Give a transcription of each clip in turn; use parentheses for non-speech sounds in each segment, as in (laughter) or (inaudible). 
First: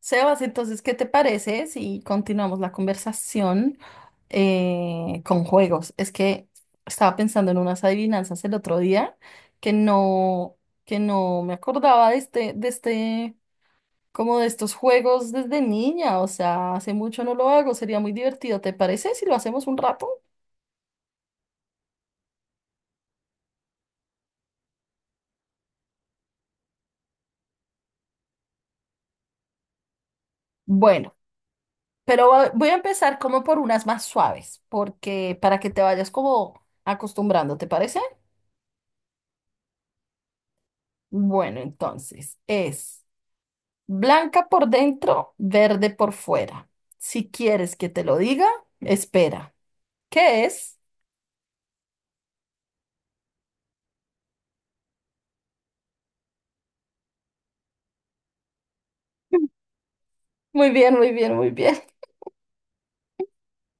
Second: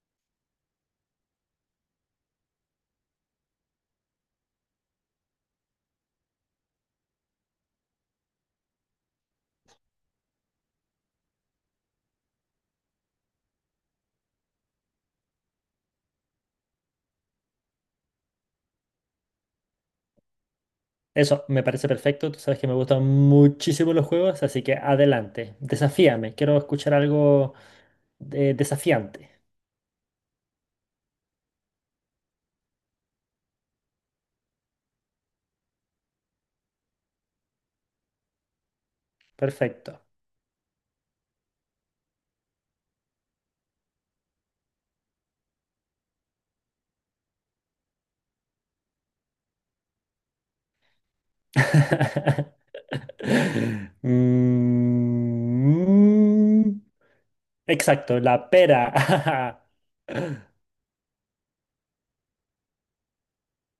Sebas, entonces, ¿qué te parece si continuamos la conversación con juegos? Es que estaba pensando en unas adivinanzas el otro día que no, que no me acordaba como de estos juegos desde niña. O sea, hace mucho no lo hago, sería muy divertido. ¿Te parece si lo hacemos un rato? Eso me parece perfecto. Tú sabes que me gustan muchísimo los juegos, así que adelante. Desafíame. Quiero escuchar algo desafiante. Bueno, pero voy a empezar como por unas más suaves, porque para que te vayas como acostumbrando, ¿te parece? Perfecto. Bueno, entonces es. Blanca por dentro, verde por fuera. Si quieres que te lo diga, espera. ¿Qué es? (laughs) Mm, exacto, la pera. (laughs) (laughs) Muy bien, muy bien, muy bien. (laughs)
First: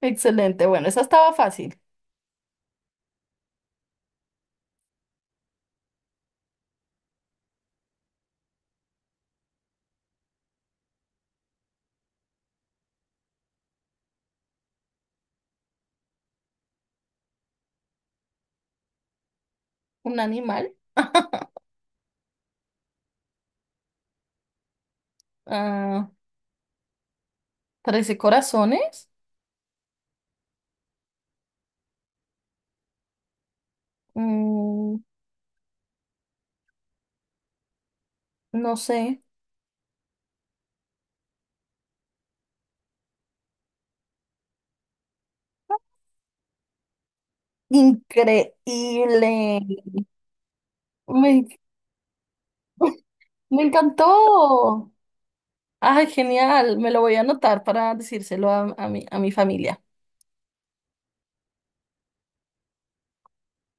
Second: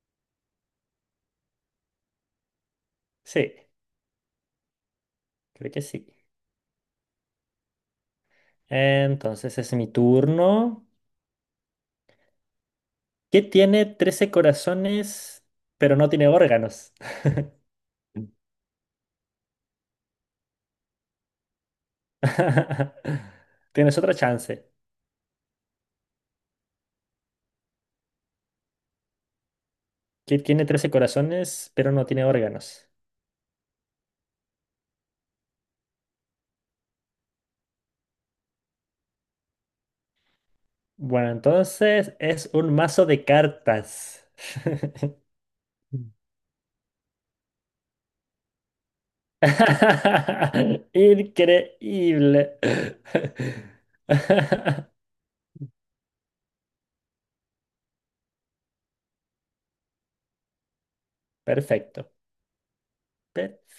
Excelente. Bueno, esa estaba fácil. Sí, creo que sí. Entonces es mi turno. ¿Qué tiene 13 corazones, pero no tiene órganos? Un animal. (laughs) (laughs) Tienes otra chance. Ah, 13 corazones. ¿Qué tiene trece corazones, pero no tiene órganos? Mm, no sé. Bueno, entonces es un mazo de cartas. (laughs) Mm. Increíble. (laughs) Me, Increíble. me encantó. (laughs) Ay, genial. Me lo voy a anotar para decírselo a a mi familia. Perfecto,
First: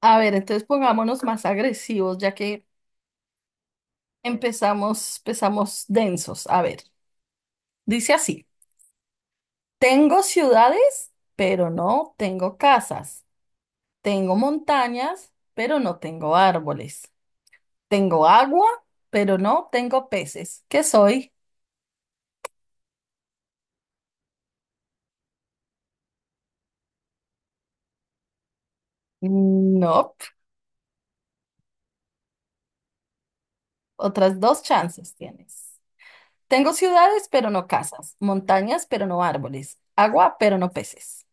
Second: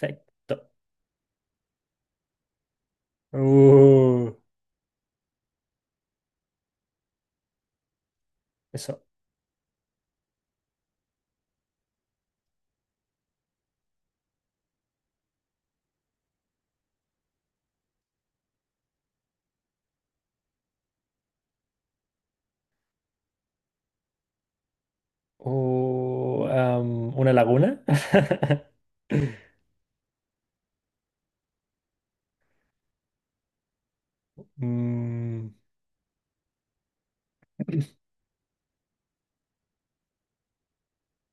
A ver, entonces pongámonos más agresivos, ya que Uh, empezamos, empezamos densos. A ver, dice así, eso. tengo ciudades, pero no tengo casas. Tengo montañas, pero no tengo árboles. Tengo agua, pero no tengo peces. ¿Qué soy? ¿Una laguna? (laughs) No. Otras dos chances Mm, tienes. Tengo ciudades, pero no casas. Montañas, pero no árboles. Agua, pero no peces.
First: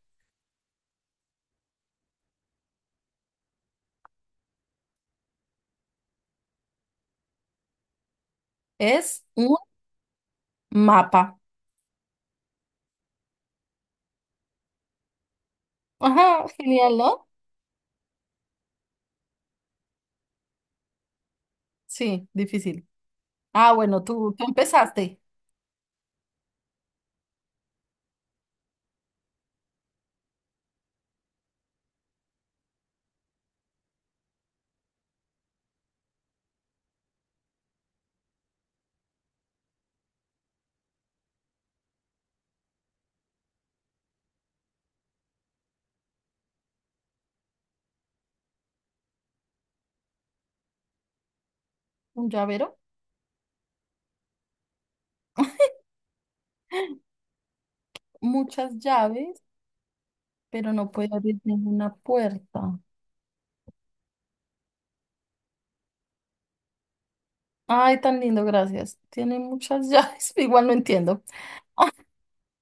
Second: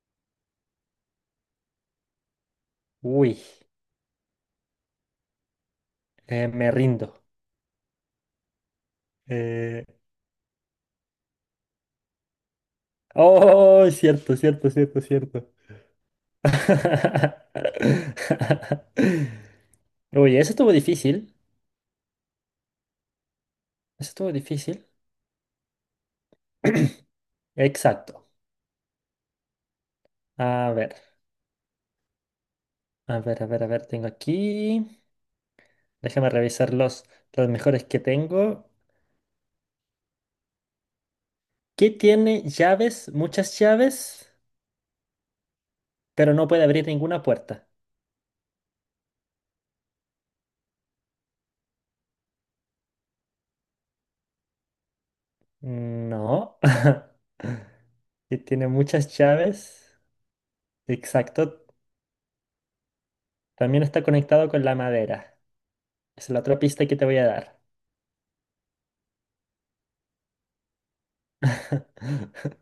uy, me rindo. Es un Eh, mapa. oh, cierto, cierto, cierto, cierto. Ajá, genial, ¿no? (laughs) Oye, eso estuvo difícil. Sí, difícil. Ah, bueno, Eso estuvo tú difícil. empezaste. Exacto. A ver, a ver, a ver, a ver, tengo aquí. Déjame revisar los mejores que tengo. ¿Qué tiene llaves, muchas llaves, pero no puede abrir ninguna puerta? Un llavero, No. (laughs) ¿Qué tiene muchas muchas llaves, llaves? pero no puede abrir Exacto. ninguna puerta. También está conectado con la madera. Es la otra pista que te voy a dar. Ay, tan lindo, gracias. Tiene muchas llaves, (laughs) igual no entiendo. (laughs)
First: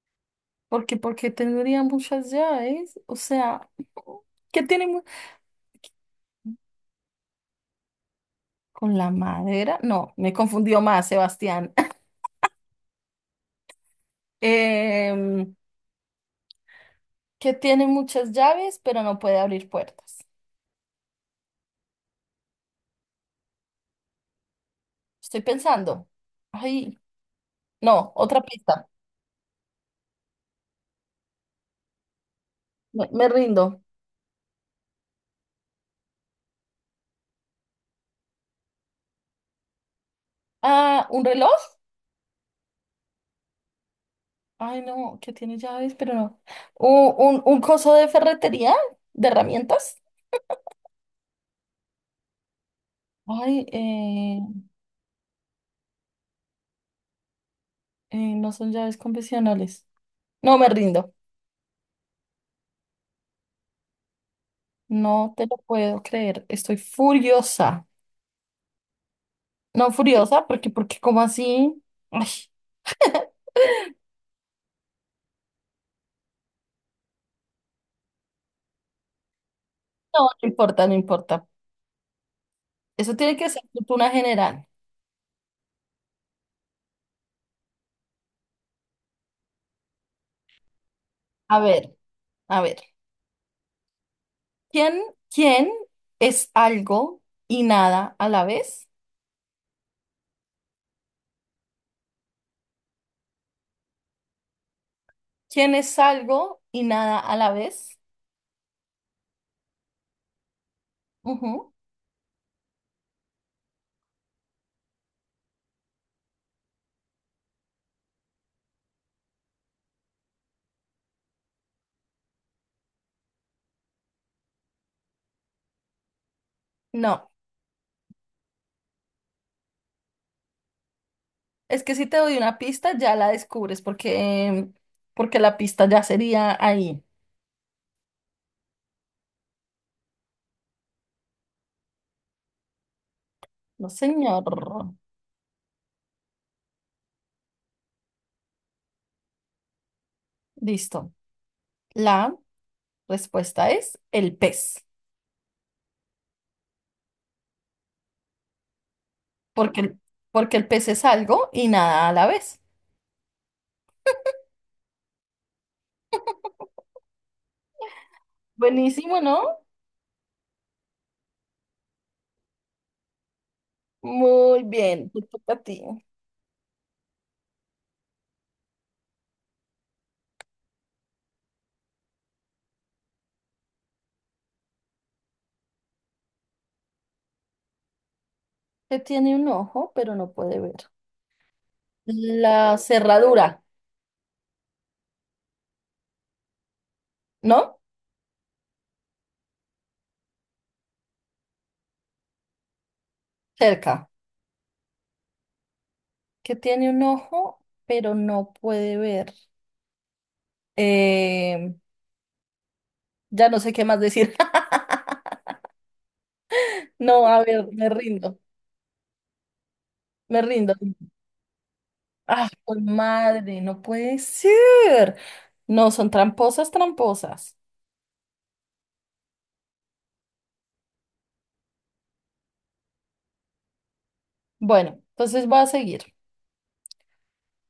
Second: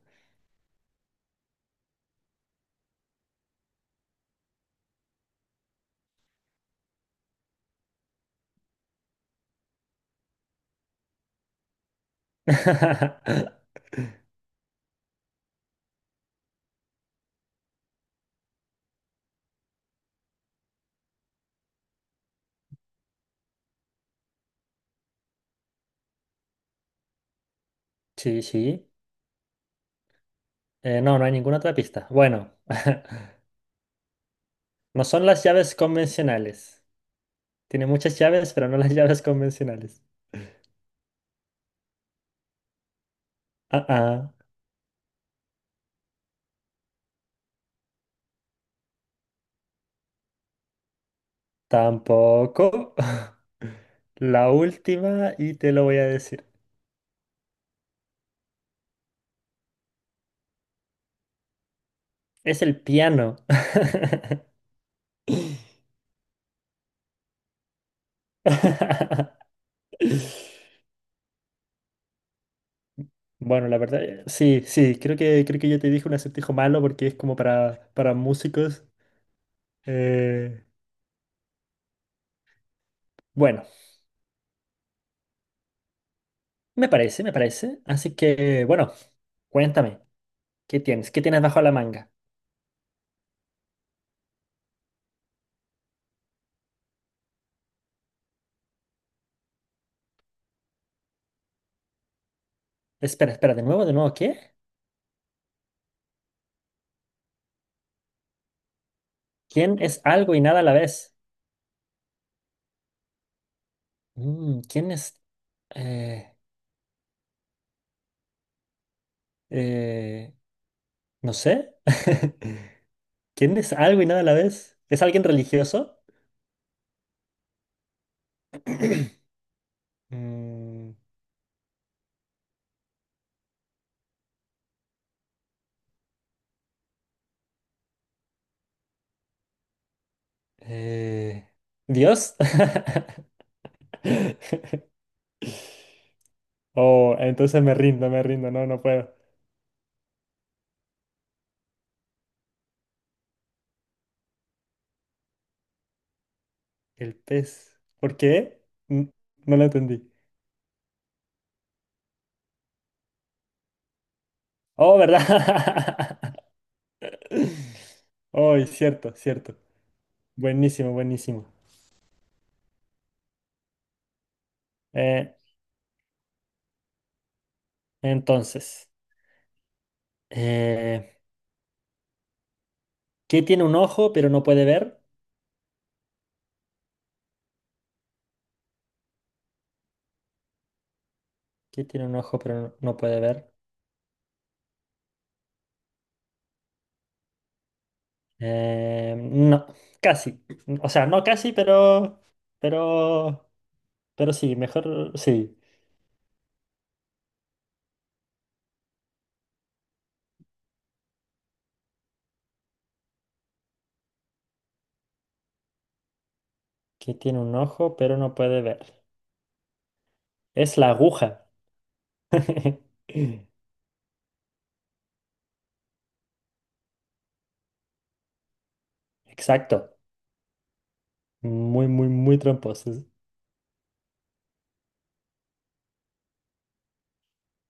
Porque tendría muchas llaves, o sea, ¿qué tiene mu- ¿con la madera? No, me confundió más, Sebastián. (laughs) Em, que tiene muchas llaves, pero no puede abrir puertas. Estoy pensando. Ay, no, otra Sí, pista. sí. No, no hay ninguna otra pista. Bueno, Me, (laughs) me rindo. no son las llaves convencionales. Tiene muchas llaves, pero no las (laughs) llaves convencionales. Ah, ¿un reloj? Ah, ah, Ay, no, que tiene llaves, pero no. ¿Un coso de ferretería? ¿De herramientas? tampoco. (laughs) Ay, La última, y te lo voy a decir. No son llaves convencionales. No me rindo. Es el piano. No te lo puedo creer. Estoy furiosa. (laughs) No furiosa, porque ¿cómo así? Ay, Bueno, la verdad, sí, sí, creo que yo te dije un acertijo malo porque es como para músicos. No Eh, importa, no importa. Eso tiene que ser bueno, cultura general. me parece, me parece. Así que, bueno, cuéntame, ¿qué tienes? ¿Qué tienes A bajo la ver, manga? a ver. ¿Quién, ¿quién es algo y nada a la vez? Espera, espera, de nuevo, ¿qué? ¿Quién es algo y nada a la vez? ¿Quién es algo y nada a la vez? Ujú. Mm, ¿quién es Eh, eh, no sé. (laughs) ¿Quién es algo y nada a la vez? ¿Es alguien religioso? No. Mm, Es que si te doy una pista, ya la descubres porque la pista ya sería ahí. eh, ¿Dios? (laughs) No, señor. Oh, entonces me rindo, me rindo. No, no puedo. Listo. La respuesta es el pez, El pez. ¿Por qué? N- No lo porque el, entendí. porque el pez es algo y nada a la vez. Oh, ¿verdad? (laughs) Oh, y cierto, Buenísimo, cierto. ¿no? Buenísimo, buenísimo. Muy bien, te Eh, toca a ti. entonces, eh, ¿qué tiene un ojo pero no puede ver? Que tiene un ojo, pero no puede ver. ¿Qué tiene un ojo pero La no puede ver? cerradura, ¿no? No, casi. O sea, no casi, pero, Cerca. pero sí, mejor sí. Que tiene un ojo, pero no puede ver. Eh, ya no sé qué más decir. (laughs) Que No, tiene a un ver, ojo, pero no puede ver. me rindo. Es la aguja. Ah, por (laughs) madre, no puede ser. No, son tramposas, tramposas. Exacto. Muy, muy, muy tramposos. Bueno, entonces voy a seguir.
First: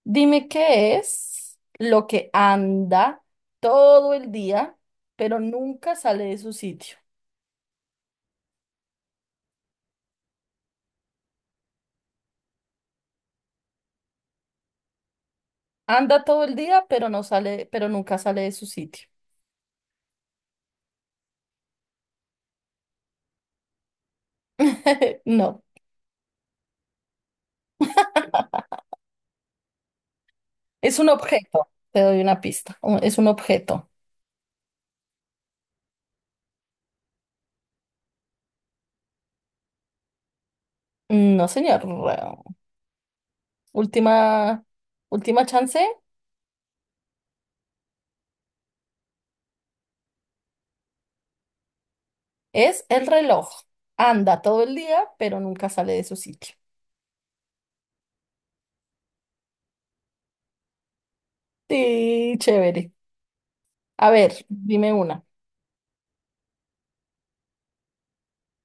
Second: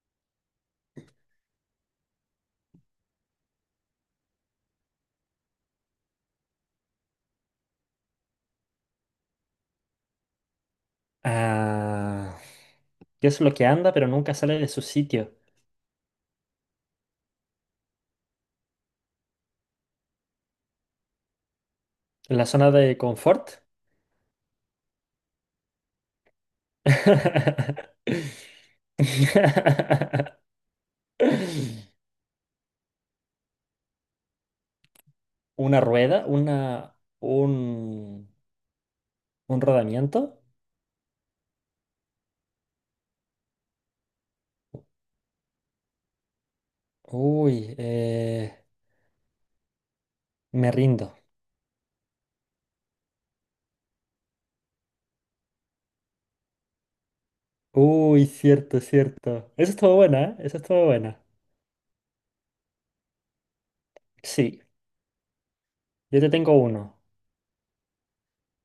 Dime qué es lo que anda todo el día, pero nunca sale de su sitio. Ah, ¿qué es lo que anda, pero nunca sale de su sitio? Anda todo el día, pero nunca sale de su sitio. ¿La zona de confort? (laughs) No, (laughs) es un objeto. Te doy una pista. Es un objeto. ¿Una rueda? Un, ¿un rodamiento? No, señor. Última, última chance. Uy, eh, Me rindo. Es el reloj. Anda todo el día, pero nunca sale de su sitio. Uy, cierto, cierto. Eso estuvo buena, ¿eh? Esa estuvo buena. Sí, chévere. A ver, Sí, dime una. yo te tengo uno.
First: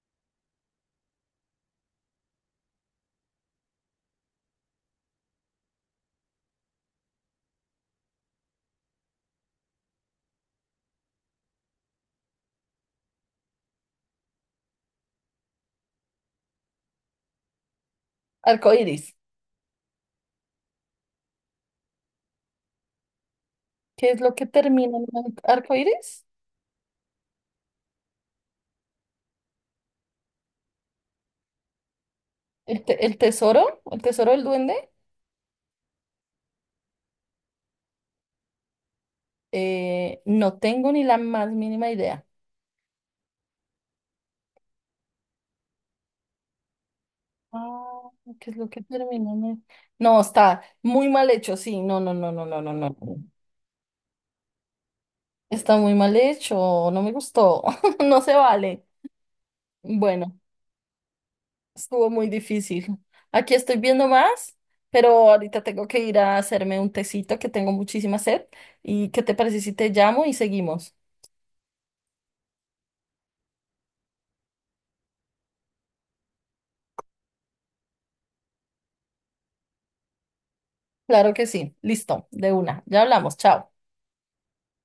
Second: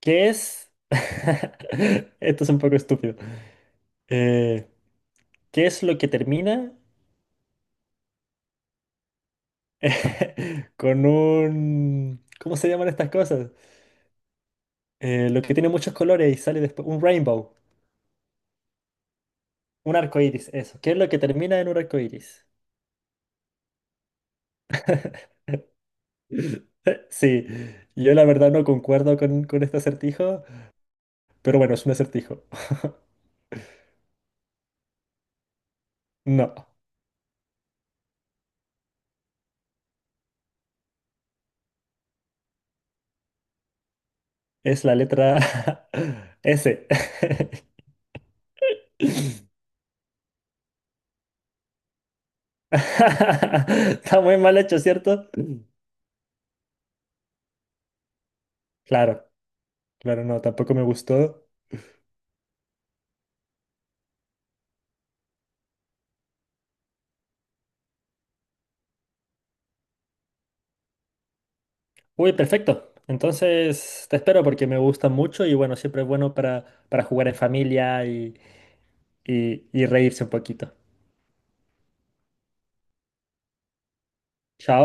¿Qué es? (laughs) Esto es un poco estúpido. Eh, ¿Qué es lo que termina (laughs) con un... ¿Cómo se llaman estas cosas? Lo que tiene muchos colores y sale después. Un rainbow. Arcoíris. Un arco iris, eso. ¿Qué es lo que termina en un arco iris? ¿Qué es lo que termina en un arcoíris? (laughs) Sí, yo la verdad no concuerdo con este acertijo, pero bueno, es un acertijo. ¿El, el tesoro? ¿El tesoro del duende? (laughs) No. No tengo ni la más mínima idea. Es la letra (laughs) S. (laughs) Ah, ¿qué es lo que termina en el- No, está muy mal hecho, sí. No, no, no, no, no, no, no. Está muy mal hecho, ¿cierto? Está muy mal hecho. No me gustó. (laughs) No se vale. Claro, claro, Bueno. no, tampoco me gustó. Estuvo muy difícil. Aquí estoy viendo más, pero ahorita tengo que ir a hacerme un tecito que tengo muchísima sed. ¿Y qué te parece si te llamo y seguimos? Uy, perfecto. Entonces te espero porque me gusta mucho y bueno, siempre es bueno para jugar en familia y reírse un poquito. Claro que sí. Listo, de una. Ya hablamos. Chao. Chao.